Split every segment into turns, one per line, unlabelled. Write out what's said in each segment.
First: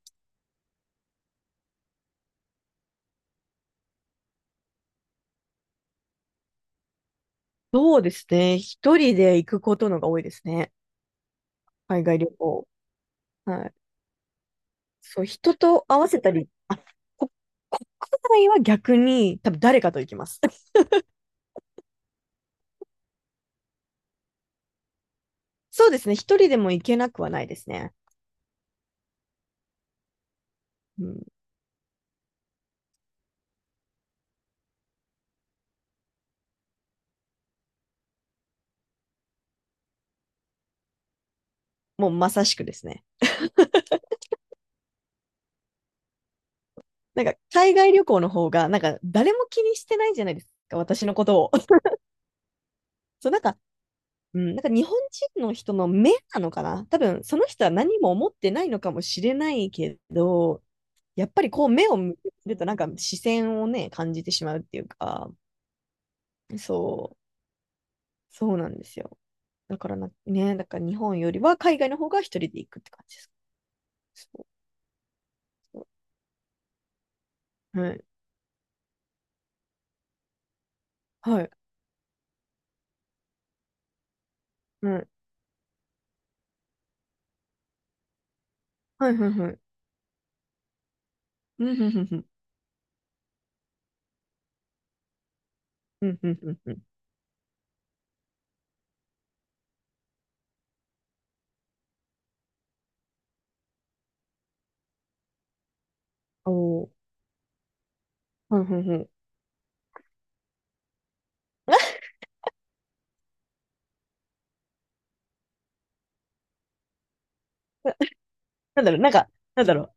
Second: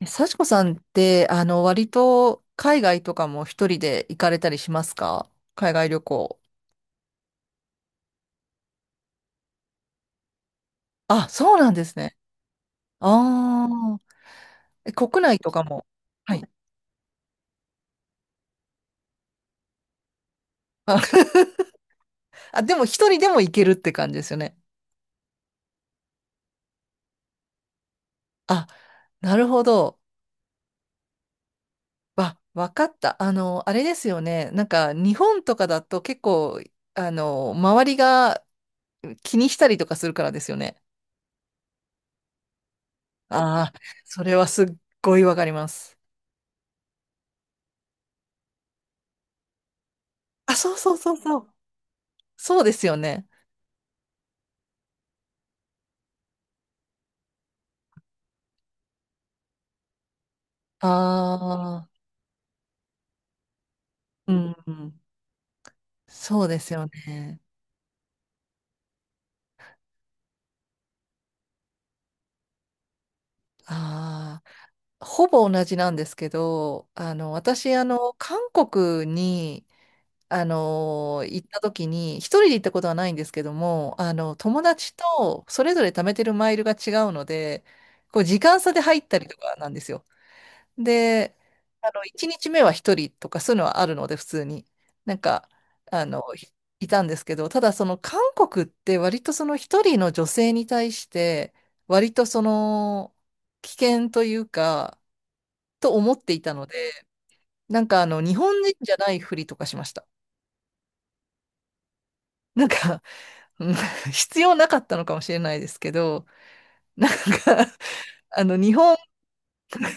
幸子さんって、割と海外とかも一人で行かれたりしますか？海外旅行。
そうですね。一人で行くことのが多いですね。
あ、そうなんです
海
ね。
外旅行。は
あ
い。
あ、国
そう、
内と
人
か
と
も。
合わせた
はい。
り、あ、こ国内は逆に多分誰かと行きます。
あ、あ、でも一人でも行けるって感じですよね。
そうですね。一人でも行けなくはないですね。
あ、なるほど。
うん、
わかった。あれですよね。日本とかだと結構、周りが気にしたりとかするからですよね。
もうまさしくですね。
ああ、それはすっごいわかります。
なんか海外旅行の方が、なんか誰も気にしてないじゃないです
あ、そ
か、
うそう
私
そ
の
う
こ
そ
とを。
う。そうですよね。
そう、なんか、うん、なんか日本人の人の目なのかな、多分その人は何も思ってないのかもしれないけど、やっぱりこう
ああ、
目を向けてるとなんか視線をね、感じて
う
し
ん、
まうっ
う
ていう
ん、
か、
そうですよ
そう、
ね。
そうなんですよ。だから日本よりは海外の方が一人で行くって感じです。そ
あ
う
あ、ほぼ同じ
そ
なんですけど、私、
う。はい。
韓国に、
は
行っ
い。
た時に、一人で行ったことはないんですけども、友達
はい。
とそれぞれ貯めてるマイルが違うので、こう、時間差で入っ
はい。
たり
はい。
と
は
か
い。
なんですよ。で、
うん、ふんふんふ
1
ん。
日目は1人とかそういうのはあるので、普通に。なんか、あ
うん、
の、
ふん
い
ふんふん。
いたんですけど、ただその韓国って割とその1人の女性に対して、割とその危険というか、と思っていたので、
おー。
日
ふ
本
ん
人
ふん
じ
ふ
ゃ
ん。
ないふりとかしました。なんか、うん、 必要なかったのかもしれないですけど、なんか、
な、
あの、日
なんだ
本、
ろう、なんか、なんだろう。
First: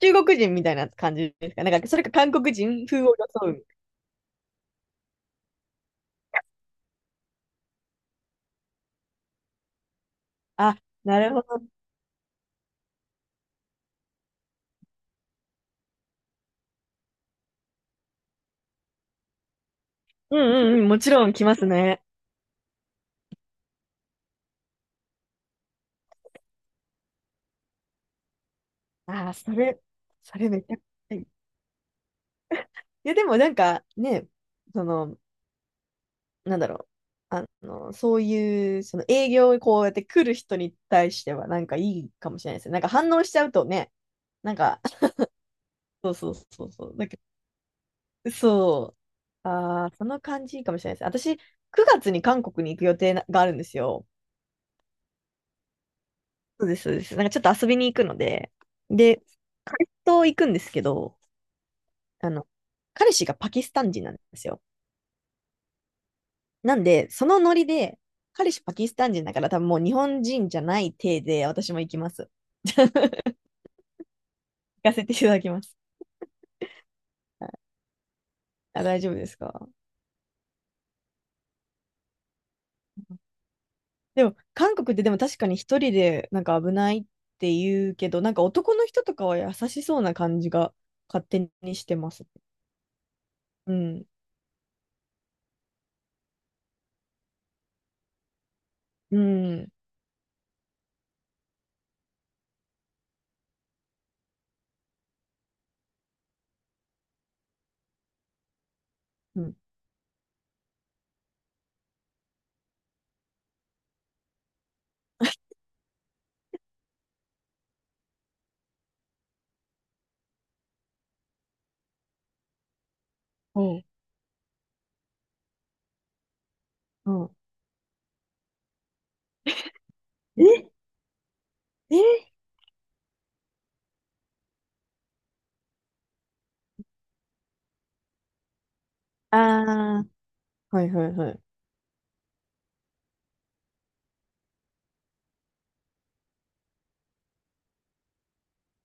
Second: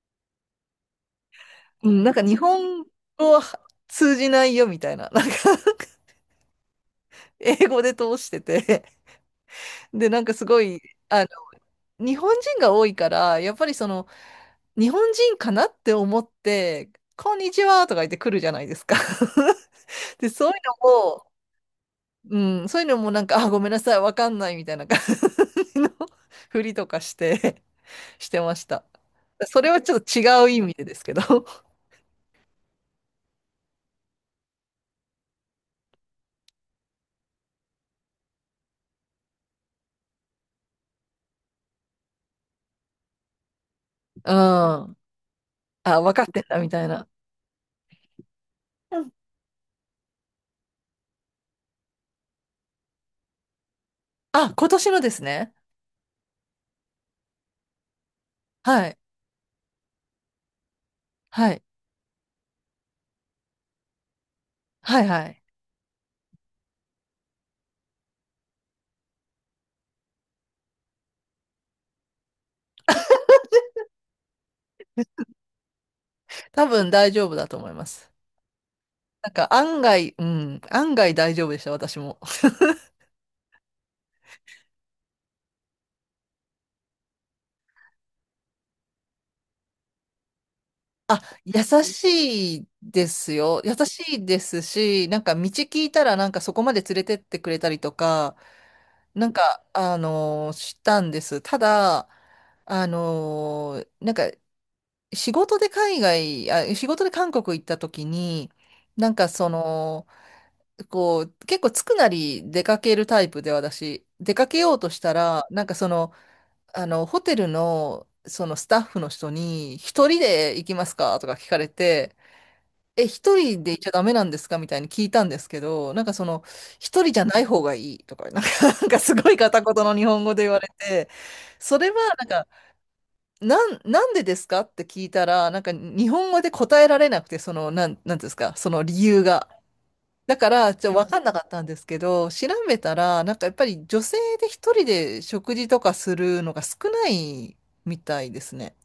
中国人みたいな感じですかなんか、
う
それ
ん、な
か
んか
韓
日
国
本
人風を
語
装
は
う。
通じないよみたいな、なんか英語で通してて、で、なんかすご
あ、
い、
な
あの、
るほど。
日本人が多いから、やっぱりその、日本人かなって思って、こんにちはとか言って来るじゃないですか。で、
うんう
そういう
んうん。もち
の
ろ
も、
ん来ますね。
うん、そういうのもなんか、あ、ごめんなさい、わかんないみたいな感じの ふりとかして、してました。
ああ、そ
それ
れ、
はちょっと
そ
違
れ
う意
めち
味
ゃく
でです
ち
け
ゃいい。
ど。
いや、でもなんかね、その、なんだろう。あの、そういう、その営業にこうやって来る人に対しては、なんかいいかもしれないですね。なんか反応しちゃうとね、
うん。
なんか、
あ、
そ
わ
う
かっ
そう
てんだ
そ
み
う
た
そ
い
う。だ
な。
けど、そ
うん。
う。ああ、その感じいいかもしれないです。私、9月に韓国に行く予定ながあるんですよ。
あ、今年のですね。
そうです、そうです。なんかちょっと遊びに行くので、
はい。
で、彼と行くんですけど、
はい。
あの、彼氏がパキスタン人なんですよ。
はいはい。
なんで、そのノリで、彼氏パキスタン人だから多分もう日本人じゃない体で私も行きます。行かせていただきます。
多分大丈夫
は
だ
い、
と思います。
あ、大丈夫で
なん
す
か
か？
案外、うん、案外大丈夫でした、私も。
でも、韓国ってでも確かに一人でなんか危ないって言うけど、なんか男の人とかは優しそうな感じが
あ、
勝手
優
にしてます。
しいですよ。
う
優
ん。
しいですし、なんか道聞いたらなんかそこまで連れてってくれたりとか、
う
なんか、
ん。
あのー、したんです。ただ、あのー、なんか仕事で海外、あ、仕事で韓国行った時に、なんか
う
そ
ん。
の、こう、結構つくなり出かけるタイプで私、出かけようとしたら、なんかその、ホテルの、そのスタッフの人に、一人で行きますかとか聞かれて、え、一
お
人で行っ
う。
ちゃダメなんですかみたいに聞いたんですけど、なんかその、一人
う
じゃ
ん。
ない方がいいとか、なんか、なんかすごい片言の日本語で言われ
え
て、それはなん
え、
か、なんでですかって聞いたら、なんか日本語で答えられなくて、その、なんていうんですか、その理由が。
ああ
だから、
ー、は
ち
い
ょっとわ
はい
かん。ん
は
なか
い。
ったんですけど、調べたら、なんかやっぱり女性で一人で食事とかするのが少ないみたいですね。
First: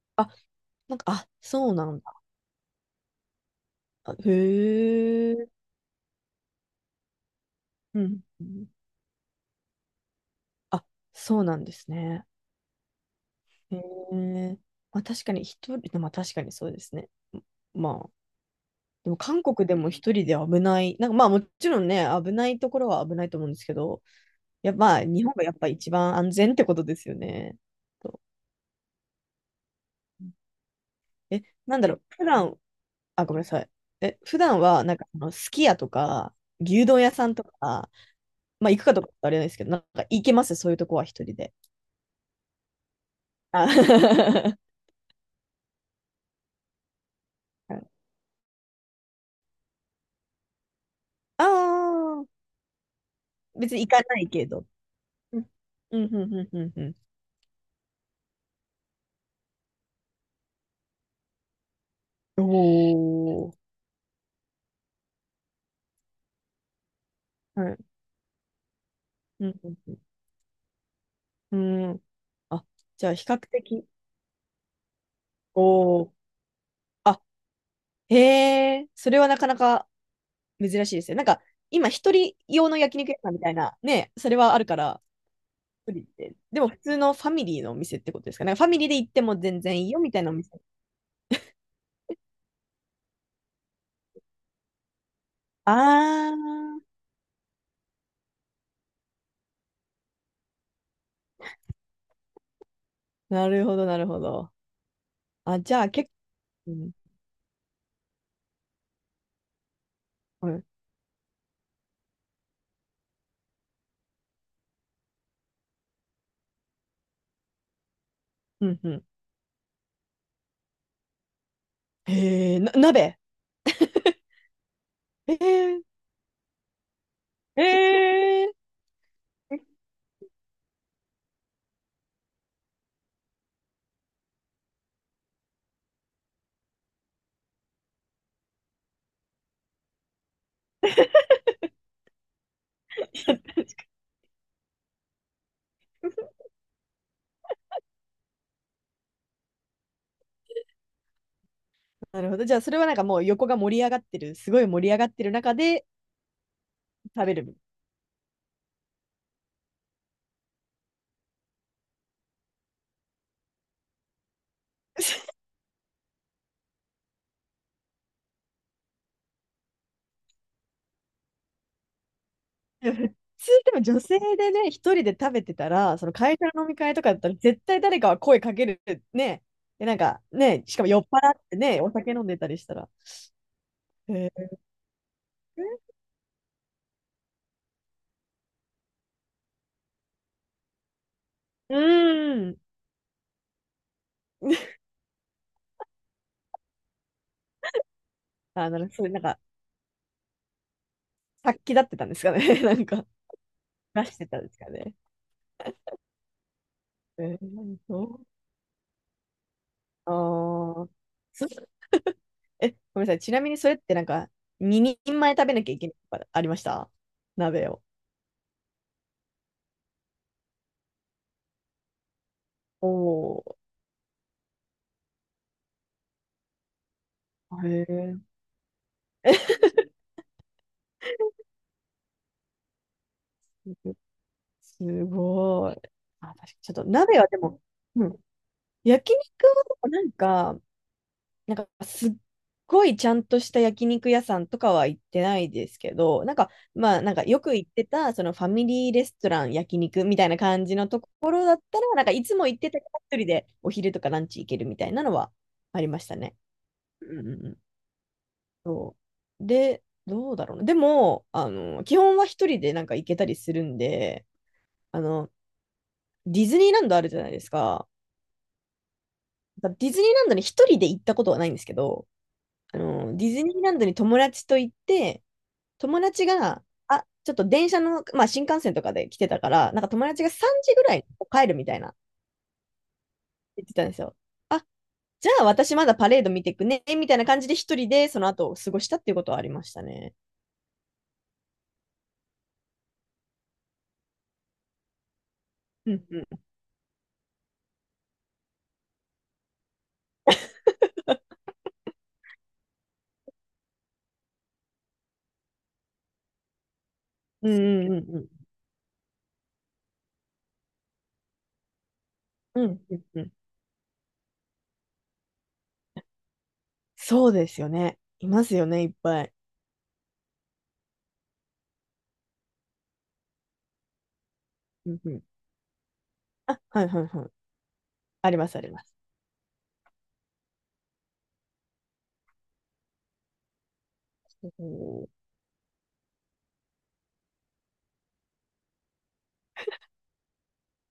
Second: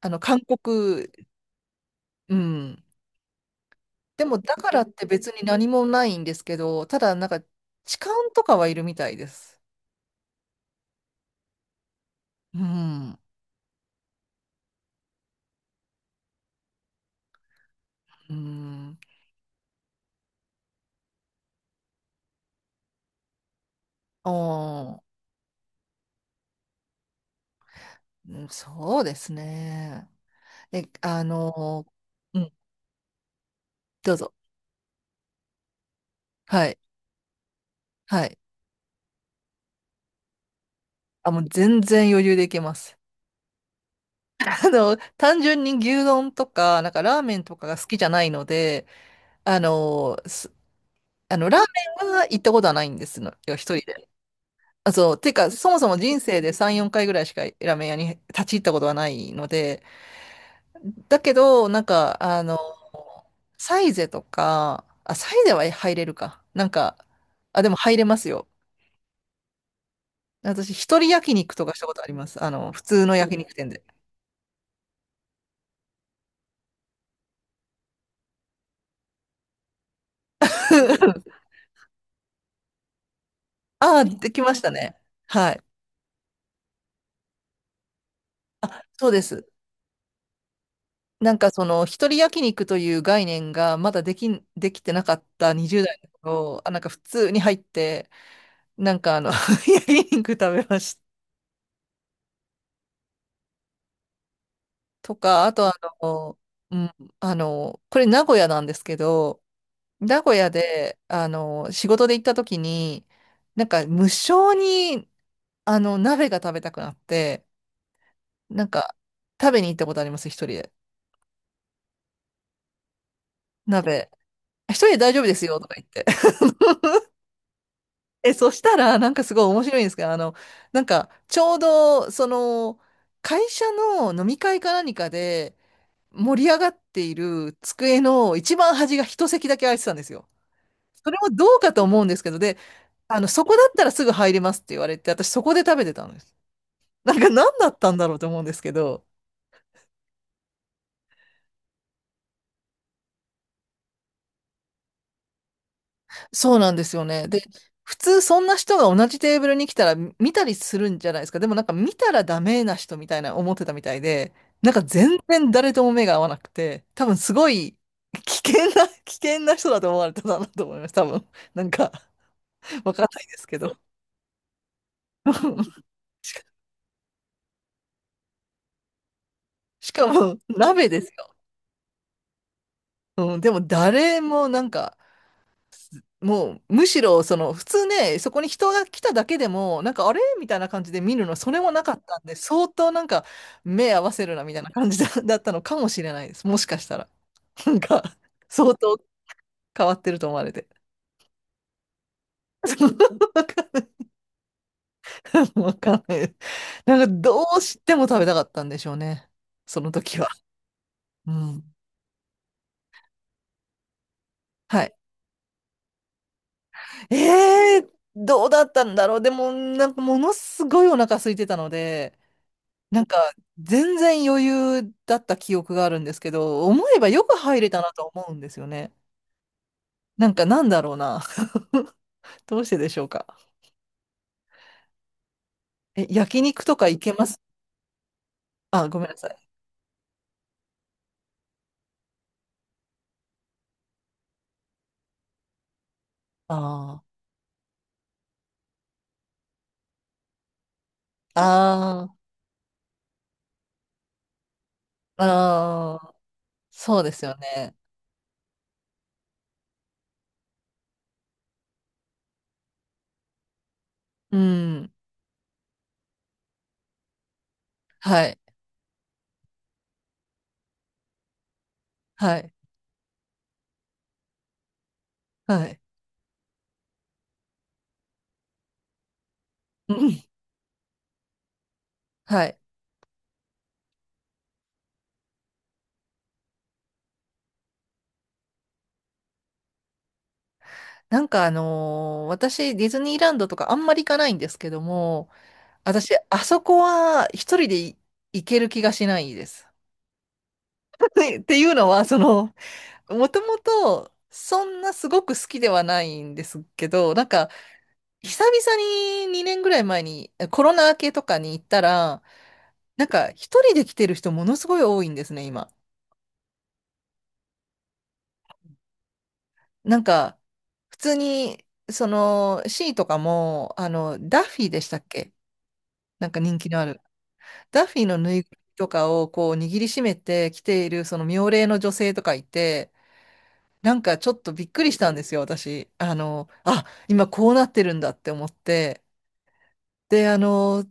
あの、
あ、
韓
なんか、
国、
あ、そうなん
うん。
だ。
で
へ
も、だからって別に
え。
何もないんですけど、ただ、なんか、痴
う
漢
ん。
とかはいるみたいです。
あ、そうなんですね。
うん。
へえ。まあ確かに一人、でも確かにそうですね。まあ、
うん。
でも韓国でも一人で危ない、なんかまあもちろんね、危ないところは危ないと思うんですけど、
あ
やっぱま
あ、
あ日本がやっぱ一番安全ってことですよね。と
うん、そうですね。え、あ
なん
の、
だろう、普
うん、
段、あ、ごめんなさい。
どうぞ。
普段はなんかあのすき家とか
はい。
牛丼屋さんとか、
はい。
まあ行くかとかあれなんですけど、なんか行けますそういうとこは一
あ、
人
もう
で。
全然余裕でいけます。
あ
単純に牛丼とか、なんかラーメンとかが好きじゃないので、あの、す
あ
ラーメンは
ー、
行ったことはないんですのよ、
別
一
に
人
行か
で。
ないけど。
あ、そう、てか、そもそも
うん、
人
うん、
生
うん、
で
うん。
3、
う
4
ん、
回ぐらいしかラーメン屋に立ち入ったことはないので、だけど、なんか、
おー。
サイゼとか、あ、サイゼは入れるか。なんか、あ、で
は
も
い。
入れますよ。
うん。
私、一人焼肉
う
とかした
ん
こ
う
と
ん。
あります。あ
あ、
の、普通
じゃあ
の
比
焼
較
肉店で。
的、おー。あ、へえ、それはなかなか珍しいですよ。なんか、今、一人用の焼肉屋さんみたいな、
あ、
ね、そ
で
れ
きま
はあ
し
る
た
か
ね。
ら、
はい。
一人で。でも、普通のファミリーのお店ってことですかね。ファミ
あ、
リーで
そ
行っ
うで
ても
す。
全然いいよ、みたいなお店。
なんかその一人焼肉という概念がまだできてなかった20代の
あ
頃、あ、な
ー、
んか普通に入って、なんかあの、焼肉食べました
なるほど、なるほど。
とか、あ
あ、
とあ
じゃあ、結
の、
構、
う
う
ん、これ名古屋なんですけど、名古屋
ん、
で、仕事で行った時に、なんか無性に、鍋が食べたくなって、な
う
ん
ん、う
か
ん。
食べに行ったことあります、一人で。
へえ、鍋。
鍋。一人で大丈夫で
へ
すよとか
え、
言って。
へ
え、そ
え。
したら、なんかすごい面白いんですけど、なんか、ちょうど、その、会社の飲み会か何かで盛り上がっている机の一番端が一席だけ空いてたんですよ。それもどうかと思うんですけど、で、そこだったらすぐ入れますって言われて、私そこで食べてたんです。なんか何だったんだろうと思うんですけど、
なるほど。じゃあ、それはなんかもう横が盛り上がってる、すごい盛り上がってる中で
そうなんですよ
食
ね。
べ
で、
る。
普通そんな人が同じテーブルに来たら見たりするんじゃないですか。でもなんか見たらダメな人みたいな思ってたみたいで、なんか全 然誰とも目が合わなくて、多分すごい危険な、危険な人だと思われたんだなと思います。多分。なんか
い
わ
や、
かん
普
ないです
通
け
で
ど。
も女性でね、一人で食べてた ら、その会社の飲み会とかだったら、絶対誰かは声かけるね。で、
し
なん
か
か
も
ね、しかも
鍋
酔
で
っ
す
払
よ。
ってね、お酒飲んでたりしたら。
うん、でも
へ
誰も
え、
なんか、もうむしろその普通ね、そこに人が来ただけでも、なんかあれみたいな感じで見るの、それも
う
なかったんで、
ーん。
相当なんか目合わせるなみたいな 感じだったのかもしれないです。もしかしたら。なんか、
あ、
相
なるほど。
当
それなんか、
変わってると思われて。
殺気立ってたんですかね。な
そ
んか、出してたんですかね。
う、わかんない。ななんか
え
どう
ー、
しても食
そ
べ
う。
たかったんでしょうね。その時は。
ああ、
う
そ
ん。
ごめんなさい。ちなみにそれってなんか、
はい。
2人前食べなきゃいけないとかありました？鍋
え
を。
ー、どうだったんだろう。でも、なんかものすごいお腹空いてたので、なんか、
おー、
全然余裕だった記憶があるんですけど、思えばよく入れた
へ
なと思うんですよね。
え、
なんか、なんだろうな。どうしてでしょうか。
すごい。
え、
あ、確
焼
かに
肉
ちょっ
と
と
か行け
鍋
ま
はで
す？
も、うん、
あ、ごめん
焼
なさ
肉
い。
はなんか、なんかすっごいちゃんとした焼肉屋さんとかは行ってないですけど、なんか、まあ、
あ
なんかよく行ってた、そのファミリーレストラン焼肉みたいな感じのとこ
あ、
ろだったら、なんか
あ
いつも行ってたから一人でお昼とかランチ行けるみたいなの
あ、
はありま
あ
し
あ、
たね。
そう
う
で
んう
すよ
んうん、
ね。
そう。で、どうだろうな。でも、あの、基本は一人でなんか行けたりするんで、
うん。
あの、ディズニーランドあるじゃないですか。
はい、
ディズニーランドに一人で行ったことはないんですけど、
はい、
あの、ディズニーランドに友達と行って、
はい。
友達が、あ、ちょっと電車の、まあ新幹線とかで来てたから、なんか
う
友達
ん、
が3時ぐらいに帰るみたいな
はい。
言ってたんですよ。あ、じゃあ私まだパレード見てくね、みたいな感じで一人でその後を過ごしたっていうことはありましたね。
なんかあのー、私、ディズニーランドとかあんまり行かないんですけども、
うん
私、
う
あ
ん。
そこは一人でい行ける気がしないです。っていうのは、その、もともと、そんなすごく好きではないんですけど、なん
う
か、
んうんうんう
久
ん。
々に2年ぐらい前にコロナ明けとかに行ったら、
うんうん
なん
う
か、
ん、
一人で来てる人ものすごい多いんですね、今。
そうですよね。いますよね、いっぱい。
なんか、普通に、その、C とかも、ダッフィーでし
う
た
ん
っ
うん。
け？なんか人
あ、
気の
は
あ
いは
る。
いはい。
ダッフィーの
あ
ぬ
り
い
ま
ぐ
す、
る
あり
み
ま
と
す。
かをこう握りしめて来ている、その妙齢の女性とかいて、なんかちょっと
そ
びっくりし
う、
たんですよ、私。あの、あ、今こうなってるんだって思って。で、あの、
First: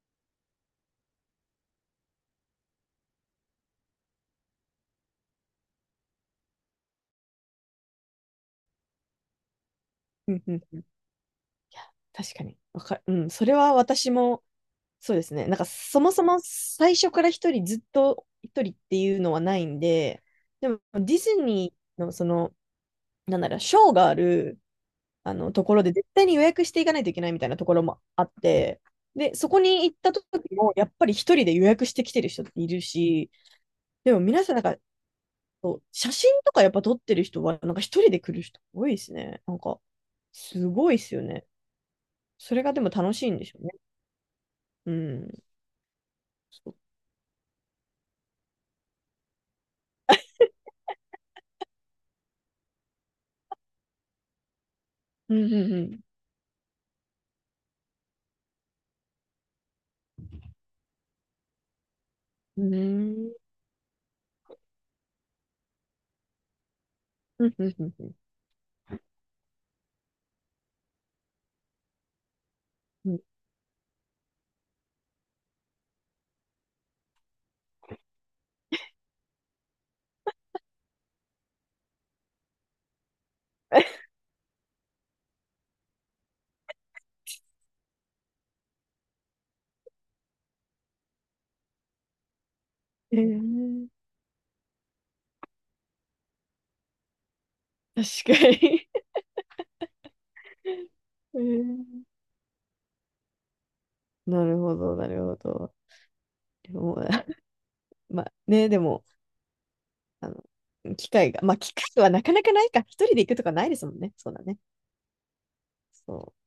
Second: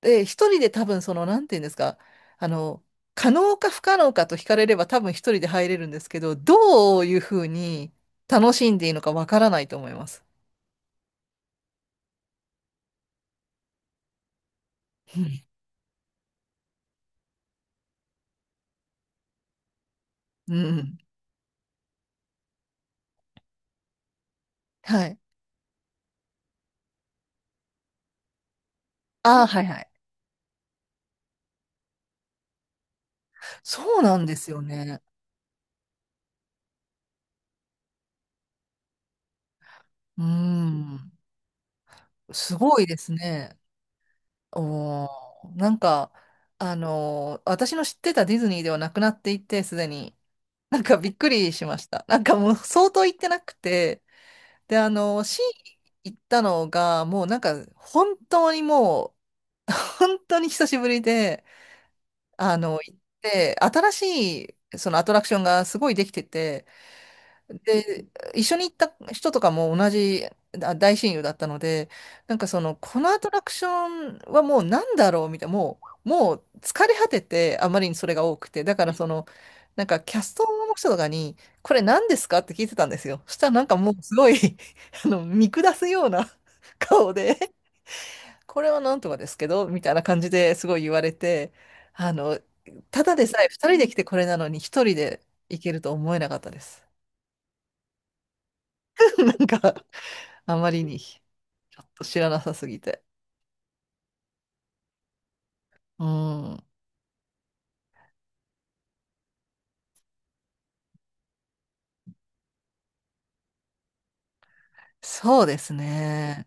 で、一人で多分その、なんていうんですか、あの、可能か不可能かと聞かれれば多分一人で入れるんですけど、どういうふうに楽しんでいいのかわからないと思います。
うんうんうん。いや、確かに。うん、それは私も、そう
う
です
ん。
ね。なんか、そもそも最初から一人、ずっと一人っていうのはないんで、
う
でも、
ん、
ディズニーの、その、なんだろう、ショーがある、
はい。
あの、ところで、絶対に予約していかないといけないみたいなところもあって、で、
ああ、
そ
は
こ
いは
に
い。
行った時も、やっぱり一人で予約してきてる人っているし、
そう
で
な
も
んで
皆
す
さんな
よ
んか、
ね。
そう、写真とかやっぱ撮ってる人は、なんか一人で来る人多いですね。なんか、
う
すごいで
ん。
すよね。そ
す
れが
ご
で
い
も
です
楽しいんでし
ね。
ょうね。う
お
ん。
ー、なんか、
そ
あ
う。
のー、私の知ってたディズニーではなくなっていて、すでに。なんかびっくりしました。なんかもう相当行ってなくて、で、
う
シ
ん、う
ー
ん、
行ったのが、もうなんか、本当にもう、本当に久しぶりで、
う
行っ
ん。
て、新しい、そのアトラクションがすごいできてて、
うん、うん、うん、う
で、
ん。
一緒に行った人とかも同じ大親友だったので、なんかその、こ
う
の
ん、
アトラクションはもうなんだろうみたいな、もう、もう疲れ果てて、あまりにそれが多くて、だからその、なんかキャストの人とかに、これ何ですかって聞いてたんですよ。そしたらなんかもうすごい あの、見下すような 顔で、これはなんとかですけど、みたいな感じですごい言われて、あの、ただ
え
でさえ2人
ー、
で来てこれなのに1人で行けると思えなかったです。
確かに。
なんかあまりに、ち
え
ょっ
ー、
と知らなさすぎて。
なるほど、なるほど。
うん。
でも、まあね、でも、あの、機会が、まあ機会はなかなかないか、一人で行くとかないですもんね。そうだね。
そうです
そう。
ね。